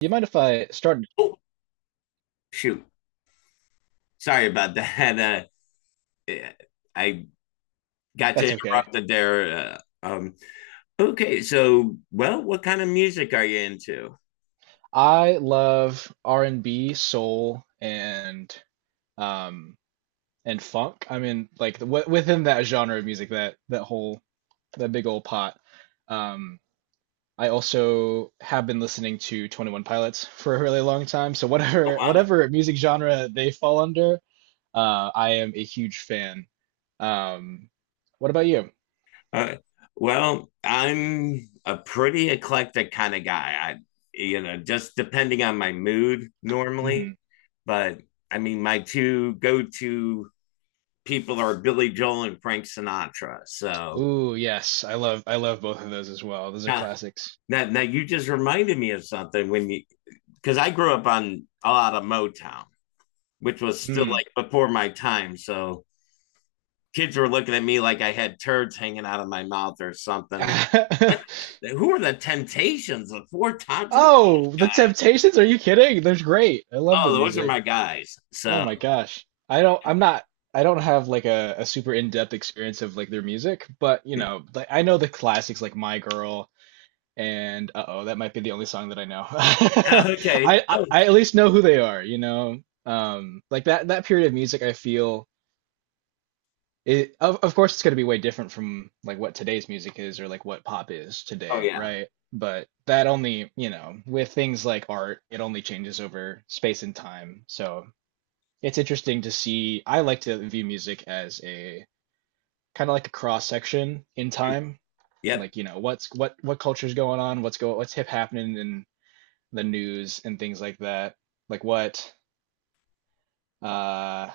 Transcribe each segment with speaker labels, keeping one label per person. Speaker 1: You mind if I start?
Speaker 2: Oh, shoot. Sorry about that. Uh, I got you
Speaker 1: That's okay.
Speaker 2: interrupted there. Uh, um, what kind of music are you into?
Speaker 1: I love R&B, soul, um and funk. I mean, like w within that genre of music, that whole that big old pot. Um, I also have been listening to 21 Pilots for a really long time. So
Speaker 2: Oh,
Speaker 1: whatever
Speaker 2: wow.
Speaker 1: whatever music genre they fall under, I am a huge fan. Um, what about you?
Speaker 2: Uh, well, I'm a pretty eclectic kind of guy. You know, just depending on my mood
Speaker 1: Hmm.
Speaker 2: normally. But I mean, my two go to people are Billy Joel and Frank Sinatra. So,
Speaker 1: Ooh, yes, I love both of those as well. Those are
Speaker 2: yeah.
Speaker 1: classics.
Speaker 2: Now you just reminded me of something when you because I grew up on a lot of Motown, which was still
Speaker 1: Hmm.
Speaker 2: like before my time. So kids were looking at me like I had turds hanging out of my mouth or something. What? Who are the Temptations? The Four Tops?
Speaker 1: Oh, The Temptations? Are you kidding? They're great. I love
Speaker 2: Oh,
Speaker 1: their
Speaker 2: those are
Speaker 1: music.
Speaker 2: my guys.
Speaker 1: Oh
Speaker 2: So
Speaker 1: my gosh. I'm not I don't have like a super in-depth experience of like their music, but you know, like I know the classics like My Girl and uh-oh, that might be the only song that I know.
Speaker 2: okay.
Speaker 1: I, I
Speaker 2: Oh,
Speaker 1: I at least know who they are, you know. Like that period of music I feel it of course it's going to be way different from like what today's music is or like what pop is
Speaker 2: oh
Speaker 1: today,
Speaker 2: yeah.
Speaker 1: right? But that only, you know, with things like art, it only changes over space and time. So it's interesting to see. I like to view music as a kind of like a cross section in time,
Speaker 2: Yep.
Speaker 1: like you know what's what culture's going on, what's hip, happening in the news and things like that, like what uh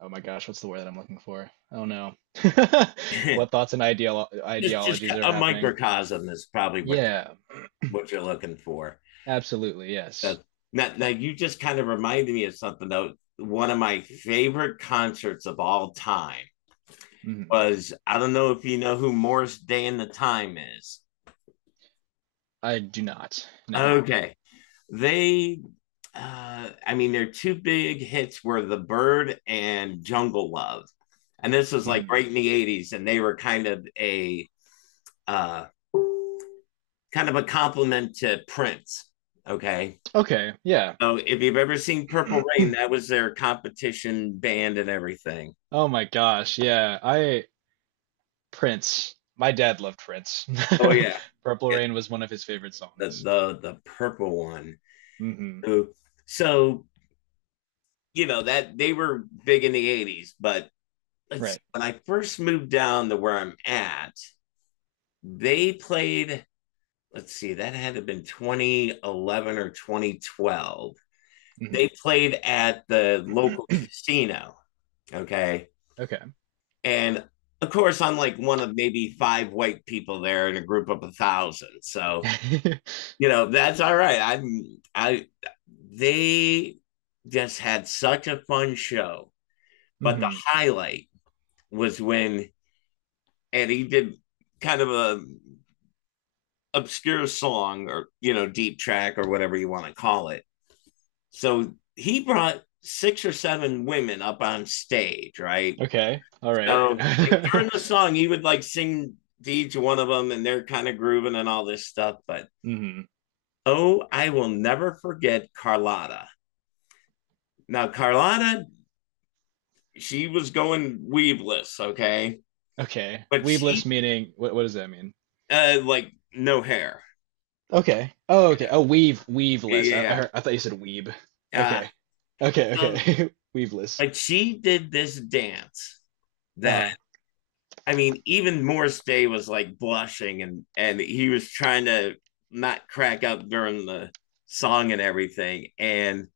Speaker 1: oh my gosh, what's the word that I'm looking for? Oh no. What thoughts and
Speaker 2: Just
Speaker 1: ideologies are
Speaker 2: a
Speaker 1: happening?
Speaker 2: microcosm is probably
Speaker 1: Yeah,
Speaker 2: what you're looking for.
Speaker 1: absolutely,
Speaker 2: Uh,
Speaker 1: yes.
Speaker 2: now you just kind of reminded me of something though. One of my favorite concerts of all time
Speaker 1: Hmm.
Speaker 2: was, I don't know if you know who Morris Day and the Time is.
Speaker 1: I do not. No.
Speaker 2: Okay. They, I mean, their two big hits were The Bird and Jungle Love. And this was like
Speaker 1: Hmm.
Speaker 2: right in the 80s, and they were uh, kind of a compliment to Prince. Okay.
Speaker 1: Okay, yeah.
Speaker 2: So if you've ever seen Purple Rain, that was their competition band and everything.
Speaker 1: Oh my gosh, yeah. I Prince. My dad loved Prince.
Speaker 2: Oh yeah.
Speaker 1: Purple
Speaker 2: Yeah.
Speaker 1: Rain was one of his favorite
Speaker 2: The
Speaker 1: songs.
Speaker 2: the the purple one.
Speaker 1: Hmm.
Speaker 2: So so you know that they were big in the 80s, but let's
Speaker 1: Right.
Speaker 2: see, when I first moved down to where I'm at, they played, let's see, that had to have been 2011 or 2012.
Speaker 1: Hmm.
Speaker 2: They played at the local casino, okay,
Speaker 1: Okay.
Speaker 2: and of course I'm like one of maybe five white people there in a group of a thousand. So you know that's all right. I'm I they just had such a fun show. But the
Speaker 1: Hmm.
Speaker 2: highlight was when, and he did kind of a obscure song, or you know, deep track or whatever you want to call it. So he brought six or seven women up on stage, right?
Speaker 1: Okay. All right.
Speaker 2: So like, during the song, he would like sing to each one of them, and they're kind of grooving and all this stuff. But
Speaker 1: Hmm.
Speaker 2: oh, I will never forget Carlotta. Now Carlotta, she was going weaveless, okay,
Speaker 1: Okay.
Speaker 2: but she
Speaker 1: Weebless meaning what does that mean?
Speaker 2: like no hair.
Speaker 1: Okay. Oh, okay. Oh, weave
Speaker 2: Yeah,
Speaker 1: weaveless. I
Speaker 2: yeah.
Speaker 1: heard. I thought you said weeb.
Speaker 2: Yeah.
Speaker 1: Okay. Okay.
Speaker 2: So,
Speaker 1: Okay. Weaveless.
Speaker 2: like she did this dance that,
Speaker 1: Uh
Speaker 2: I mean, even Morris Day was like blushing, and he was trying to not crack up during the song and everything. And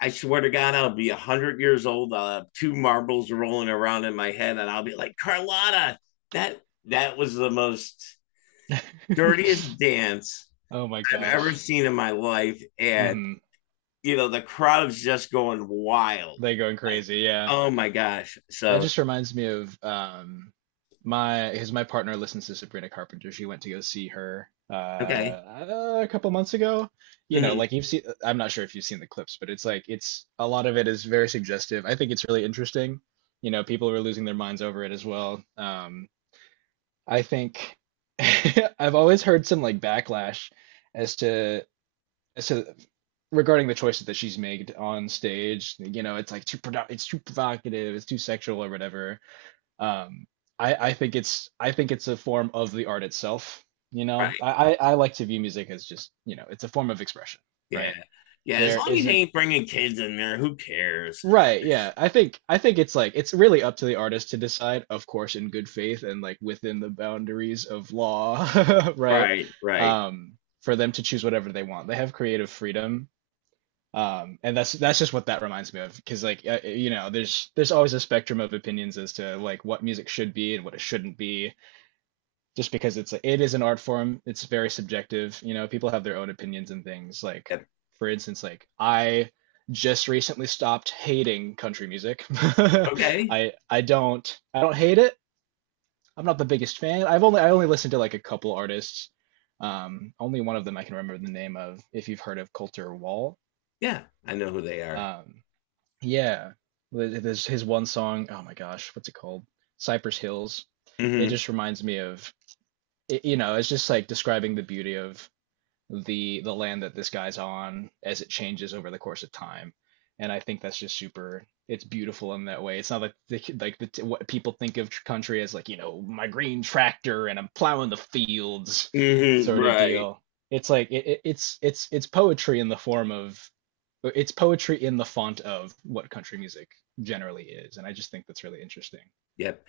Speaker 2: I swear to God, I'll be 100 years old. I'll have two marbles rolling around in my head, and I'll be like, Carlotta, that that was the most
Speaker 1: huh.
Speaker 2: dirtiest dance
Speaker 1: Oh my
Speaker 2: I've ever
Speaker 1: gosh.
Speaker 2: seen in my life. And
Speaker 1: Hmm.
Speaker 2: you know, the crowd's just going wild.
Speaker 1: They're going
Speaker 2: Like,
Speaker 1: crazy. Yeah.
Speaker 2: oh my gosh.
Speaker 1: That
Speaker 2: So
Speaker 1: just reminds me of my, because my partner listens to Sabrina Carpenter. She went to go see her
Speaker 2: okay.
Speaker 1: a couple months ago. You know,
Speaker 2: Mm-hmm.
Speaker 1: like you've seen. I'm not sure if you've seen the clips, but it's like it's a lot of it is very suggestive. I think it's really interesting. You know, people were losing their minds over it as well. I think I've always heard some like backlash as to as to regarding the choices that she's made on stage. You know, it's like it's too provocative, it's too sexual or whatever. Um, I think it's I think it's a form of the art itself. You know,
Speaker 2: Right.
Speaker 1: I like to view music as just, you know, it's a form of expression,
Speaker 2: Yeah.
Speaker 1: right?
Speaker 2: Yeah. As
Speaker 1: There
Speaker 2: long as you
Speaker 1: isn't
Speaker 2: ain't bringing kids in there, who cares?
Speaker 1: Right,
Speaker 2: It's-
Speaker 1: yeah. I think it's like it's really up to the artist to decide, of course, in good faith and like within the boundaries of law, right?
Speaker 2: right. Right.
Speaker 1: For them to choose whatever they want. They have creative freedom. And that's just what that reminds me of, because like you know, there's always a spectrum of opinions as to like what music should be and what it shouldn't be, just because it's it is an art form. It's very subjective. You know, people have their own opinions and things like,
Speaker 2: Yep.
Speaker 1: for instance, like I just recently stopped hating country music.
Speaker 2: Okay.
Speaker 1: I don't hate it. I'm not the biggest fan. I only listened to like a couple artists. Only one of them I can remember the name of. If you've heard of Coulter Wall,
Speaker 2: Yeah. I know who they are.
Speaker 1: um yeah, there's his one song, oh my gosh, what's it called? Cypress Hills. It
Speaker 2: Hmm
Speaker 1: just reminds me of it, you know, it's just like describing the beauty of the land that this guy's on as it changes over the course of time. And I think that's just super, it's beautiful in that way. It's not like what people think of country as, like, you know, my green tractor and I'm plowing the fields
Speaker 2: hmm
Speaker 1: sort of
Speaker 2: Right.
Speaker 1: deal. It's like it, it's poetry in the form of it's poetry in the font of what country music generally is, and I just think that's really interesting.
Speaker 2: Yep.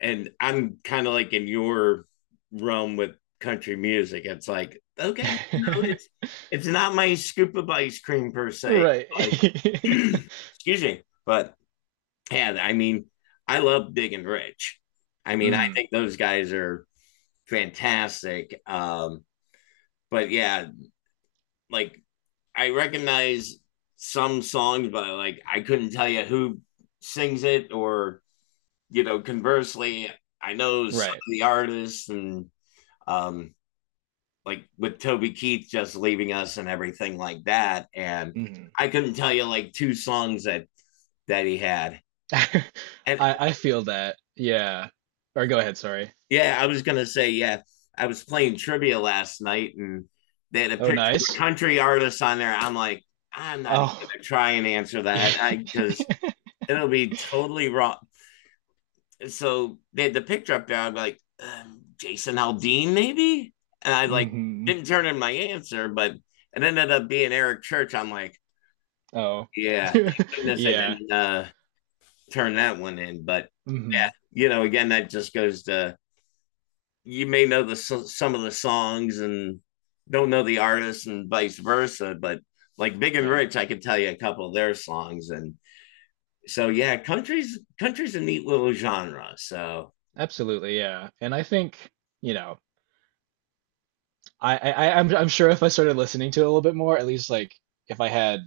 Speaker 2: And I'm kind of like in your realm with country music. It's like, okay, no, it's not my scoop of ice cream per se,
Speaker 1: Right.
Speaker 2: but excuse me. But yeah, I mean, I love Big and Rich. I mean, I
Speaker 1: Mm,
Speaker 2: think those guys are fantastic. But yeah, like I recognize some songs, but like I couldn't tell you who sings it, or you know, conversely, I know some
Speaker 1: right.
Speaker 2: of the artists. And um like with Toby Keith just leaving us and everything like that. And
Speaker 1: Mhm.
Speaker 2: I couldn't tell you like two songs that that he had.
Speaker 1: I
Speaker 2: And
Speaker 1: I feel that. Yeah. Or go ahead, sorry.
Speaker 2: yeah, I was gonna say, yeah. I was playing trivia last night and they had a
Speaker 1: Oh,
Speaker 2: picture of a
Speaker 1: nice.
Speaker 2: country artist on there. I'm like, I'm not even
Speaker 1: Oh,
Speaker 2: gonna try and answer that. I
Speaker 1: yeah.
Speaker 2: because it'll be totally wrong. So they had the picture up there. I'm like, Jason Aldean, maybe? And I like
Speaker 1: Hmm.
Speaker 2: didn't turn in my answer, but it ended up being Eric Church. I'm like,
Speaker 1: Oh.
Speaker 2: yeah, thank goodness I
Speaker 1: Yeah.
Speaker 2: didn't turn that one in. But
Speaker 1: Hmm.
Speaker 2: yeah, you know, again, that just goes to, you may know the so, some of the songs and don't know the artists and vice versa, but like Big and
Speaker 1: Right.
Speaker 2: Rich, I could tell you a couple of their songs. And so yeah, country's a neat little genre. So
Speaker 1: Absolutely, yeah. And I think, you know, I'm sure if I started listening to it a little bit more, at least like if I had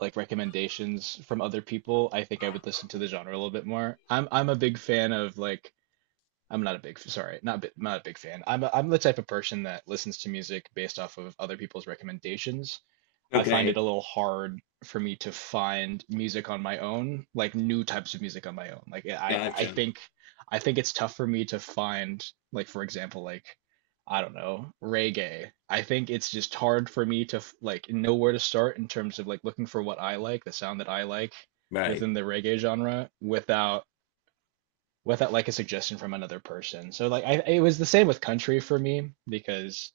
Speaker 1: like recommendations from other people, I think I would listen to the genre a little bit more. I'm a big fan of like I'm not a big, sorry, not a big fan. I'm the type of person that listens to music based off of other people's recommendations. I find it a
Speaker 2: okay,
Speaker 1: little hard for me to find music on my own, like new types of music on my own. Like yeah, I
Speaker 2: gotcha.
Speaker 1: think I think it's tough for me to find like for example like I don't know, reggae. I think it's just hard for me to like know where to start in terms of like looking for what I like, the sound that I like
Speaker 2: Right.
Speaker 1: within the reggae genre without like a suggestion from another person. So like I it was the same with country for me because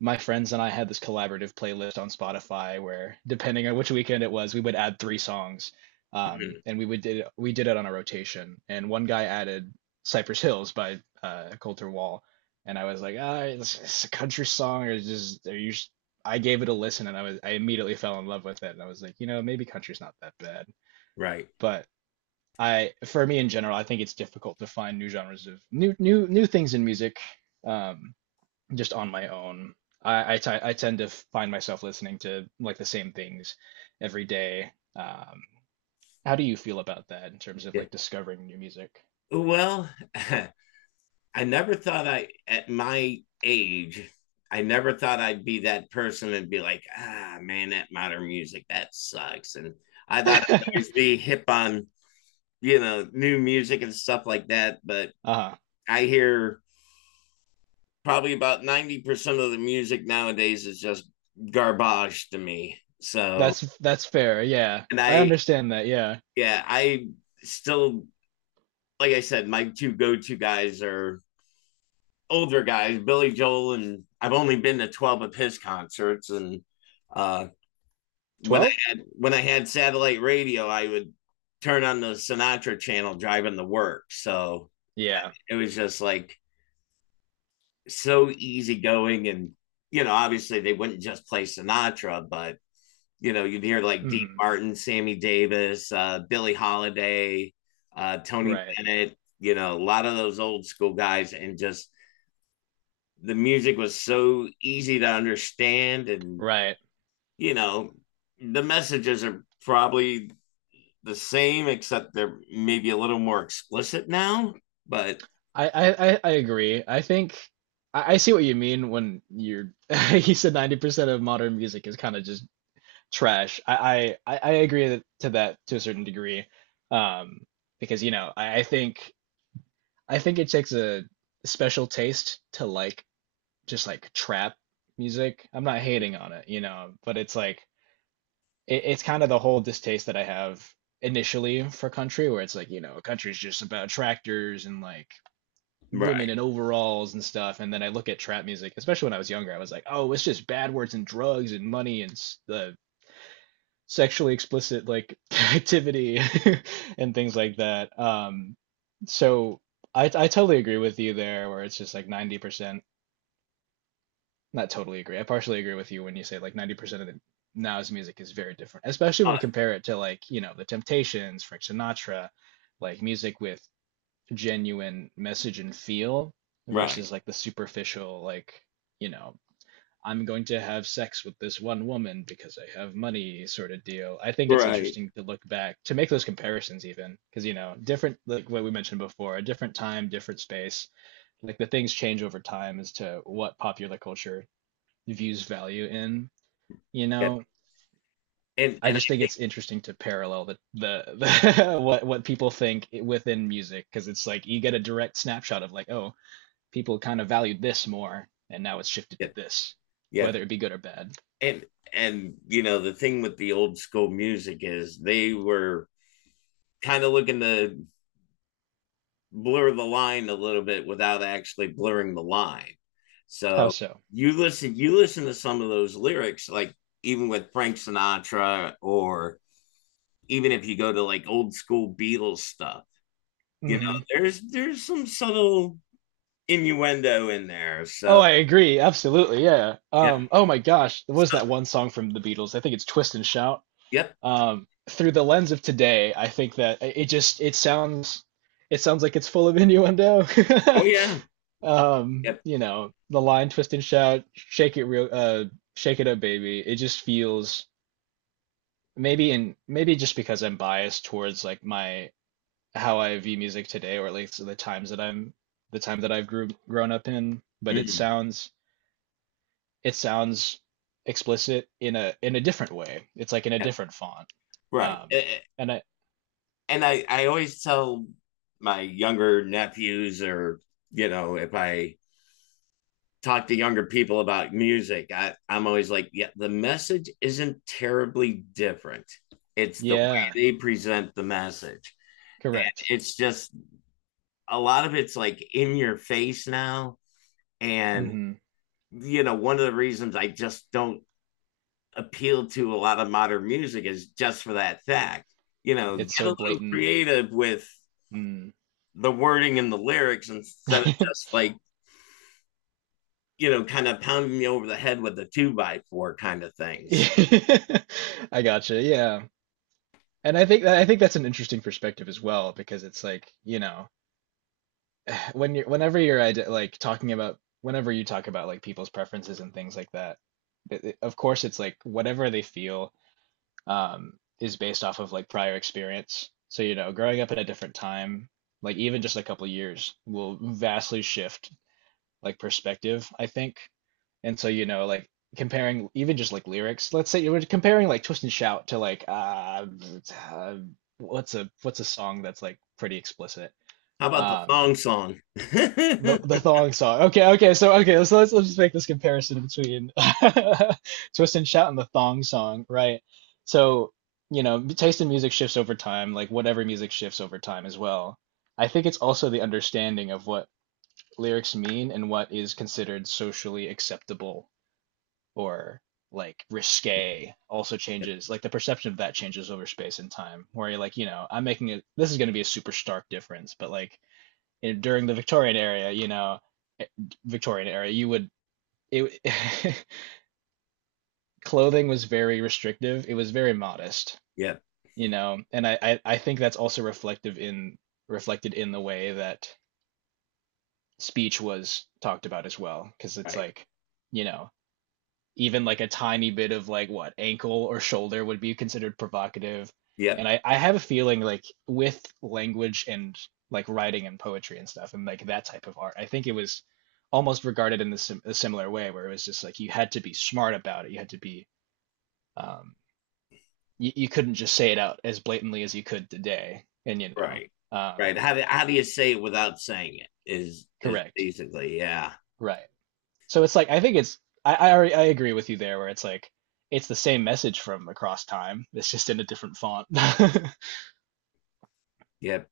Speaker 1: my friends and I had this collaborative playlist on Spotify where, depending on which weekend it was, we would add three songs.
Speaker 2: Mm-hmm.
Speaker 1: And we would did it on a rotation. And one guy added Cypress Hills by Coulter Wall, and I was like, ah, it's a country song, or just are you? I gave it a listen, and I immediately fell in love with it, and I was like, you know, maybe country's not that bad.
Speaker 2: Right.
Speaker 1: But I for me in general, I think it's difficult to find new genres of new things in music, um just on my own. I tend to find myself listening to like the same things every day. How do you feel about that in terms of
Speaker 2: Yeah.
Speaker 1: like discovering new music?
Speaker 2: Well, I never thought I, at my age, I never thought I'd be that person and be like, ah man, that modern music, that sucks. And I thought I'd always be hip on, you know, new music and stuff like that. But
Speaker 1: Uh-huh.
Speaker 2: I hear probably about 90% of the music nowadays is just garbage to me. So,
Speaker 1: That's fair. Yeah.
Speaker 2: and
Speaker 1: I
Speaker 2: I,
Speaker 1: understand that. Yeah.
Speaker 2: yeah, I still, like I said, my two go to guys are older guys, Billy Joel, and I've only been to 12 of his concerts. And, uh, when I
Speaker 1: 12?
Speaker 2: had when I had satellite radio, I would turn on the Sinatra channel driving to work. So
Speaker 1: Yeah.
Speaker 2: it was just like so easygoing. And you know, obviously they wouldn't just play Sinatra, but you know, you'd hear like Dean
Speaker 1: Hmm.
Speaker 2: Martin, Sammy Davis, Billie Holiday, Tony
Speaker 1: Right.
Speaker 2: Bennett, you know, a lot of those old school guys, and just the music was so easy to understand, and
Speaker 1: Right.
Speaker 2: you know, the messages are probably the same, except they're maybe a little more explicit now. But
Speaker 1: I I agree. I think I see what you mean when you're you said 90% of modern music is kind of just trash. I I agree that, to that to a certain degree. Um, because you know, I think it takes a special taste to like just like trap music. I'm not hating on it, you know, but it's like it's kind of the whole distaste that I have initially for country where it's like, you know, country is just about tractors and like women
Speaker 2: right,
Speaker 1: in overalls and stuff. And then I look at trap music, especially when I was younger, I was like, oh, it's just bad words and drugs and money and the sexually explicit like activity and things like that. So I totally agree with you there where it's just like 90% not totally agree, I partially agree with you when you say like 90% of the now's music is very different, especially when
Speaker 2: uh,
Speaker 1: you compare it to, like, you know, the Temptations, Frank Sinatra, like music with genuine message and feel
Speaker 2: right,
Speaker 1: versus like the superficial, like, you know, I'm going to have sex with this one woman because I have money sort of deal. I think it's
Speaker 2: right,
Speaker 1: interesting to look back to make those comparisons, even because, you know, different, like what we mentioned before, a different time, different space, like the things change over time as to what popular culture views value in, you
Speaker 2: yeah,
Speaker 1: know,
Speaker 2: and
Speaker 1: I
Speaker 2: and
Speaker 1: just
Speaker 2: I
Speaker 1: think
Speaker 2: think
Speaker 1: it's interesting to parallel the what people think within music, because it's like you get a direct snapshot of like, oh, people kind of valued this more, and now it's shifted
Speaker 2: yeah,
Speaker 1: to this,
Speaker 2: yeah,
Speaker 1: whether it be good or bad.
Speaker 2: and and you know the thing with the old school music is they were kind of looking to blur the line a little bit without actually blurring the line.
Speaker 1: How
Speaker 2: So
Speaker 1: so?
Speaker 2: you listen to some of those lyrics like even with Frank Sinatra, or even if you go to like old school Beatles stuff, you know,
Speaker 1: Hmm.
Speaker 2: there's some subtle innuendo in there.
Speaker 1: Oh,
Speaker 2: So
Speaker 1: I agree. Absolutely. Yeah.
Speaker 2: yep,
Speaker 1: Oh my gosh. There
Speaker 2: so,
Speaker 1: was that one song from the Beatles. I think it's Twist and Shout.
Speaker 2: yep,
Speaker 1: Through the lens of today, I think that it just it sounds like it's full of innuendo.
Speaker 2: oh yeah, yep,
Speaker 1: You know, the line Twist and Shout, shake it real shake it up, baby. It just feels maybe in maybe just because I'm biased towards like my how I view music today, or at least the time that I've grew grown up in. But
Speaker 2: mm,
Speaker 1: it sounds explicit in a different way. It's like in a
Speaker 2: yep,
Speaker 1: different font.
Speaker 2: right.
Speaker 1: Um, and I
Speaker 2: And I always tell my younger nephews, or you know if I talk to younger people about music, I'm always like, yeah, the message isn't terribly different, it's the way
Speaker 1: yeah,
Speaker 2: they present the message. And
Speaker 1: correct.
Speaker 2: it's just a lot of it's like in your face now. And
Speaker 1: Hmm.
Speaker 2: you know, one of the reasons I just don't appeal to a lot of modern music is just for that fact. You know,
Speaker 1: It's
Speaker 2: get
Speaker 1: so
Speaker 2: a little
Speaker 1: blatant.
Speaker 2: creative with
Speaker 1: Mm.
Speaker 2: the wording and the lyrics instead of just like, you know, kind of pounding me over the head with the two by four kind of things.
Speaker 1: I gotcha. Yeah. And I think that I think that's an interesting perspective as well, because it's like, you know, when you're like talking about whenever you talk about like people's preferences and things like that, of course it's like whatever they feel, um is based off of like prior experience. So you know, growing up at a different time, like even just a couple years will vastly shift like perspective, I think. And so you know like comparing even just like lyrics, let's say you were comparing like Twist and Shout to like uh what's a song that's like pretty explicit.
Speaker 2: How about the
Speaker 1: Um,
Speaker 2: thong song? yep,
Speaker 1: the thong song. Okay, okay, so okay, so let's just make this comparison between Twist and Shout and the thong song, right? So, you know, taste in music shifts over time, like whatever music shifts over time as well. I think it's also the understanding of what lyrics mean and what is considered socially acceptable or like risque also changes. Like the perception of that changes over space and time, where you're like, you know, I'm making it, this is going to be a super stark difference, but like you know, during the Victorian era, you know, eh, Victorian era, you would it clothing was very restrictive. It was very modest,
Speaker 2: yep,
Speaker 1: you know. And I I think that's also reflective in reflected in the way that speech was talked about as well, because it's
Speaker 2: right.
Speaker 1: like, you know, even like a tiny bit of like what ankle or shoulder would be considered provocative.
Speaker 2: Yep,
Speaker 1: And I have a feeling like with language and like writing and poetry and stuff and like that type of art, I think it was almost regarded in the sim a similar way where it was just like you had to be smart about it. You had to be um you couldn't just say it out as blatantly as you could today. And you know,
Speaker 2: right. Right.
Speaker 1: um
Speaker 2: How do you say it without saying it? Is
Speaker 1: correct.
Speaker 2: basically, yeah.
Speaker 1: Right. So it's like I think it's I, already, I agree with you there where it's like it's the same message from across time. It's just in a different font.
Speaker 2: Yep.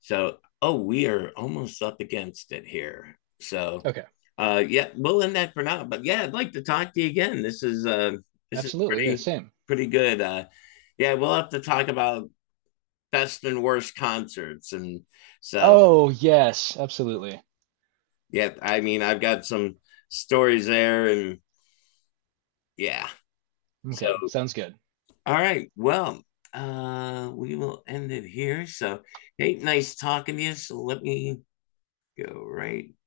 Speaker 2: So oh, we are almost up against it here. So
Speaker 1: Okay.
Speaker 2: yeah, we'll end that for now. But yeah, I'd like to talk to you again. This is
Speaker 1: Absolutely. Yeah,
Speaker 2: pretty
Speaker 1: same.
Speaker 2: pretty good. Yeah, we'll have to talk about best and worst concerts. And so,
Speaker 1: Oh, yes, absolutely.
Speaker 2: yeah, I mean, I've got some stories there. And yeah. So,
Speaker 1: Okay. Sounds good.
Speaker 2: all right. Well, we will end it here. So, hey, nice talking to you. So, let me go right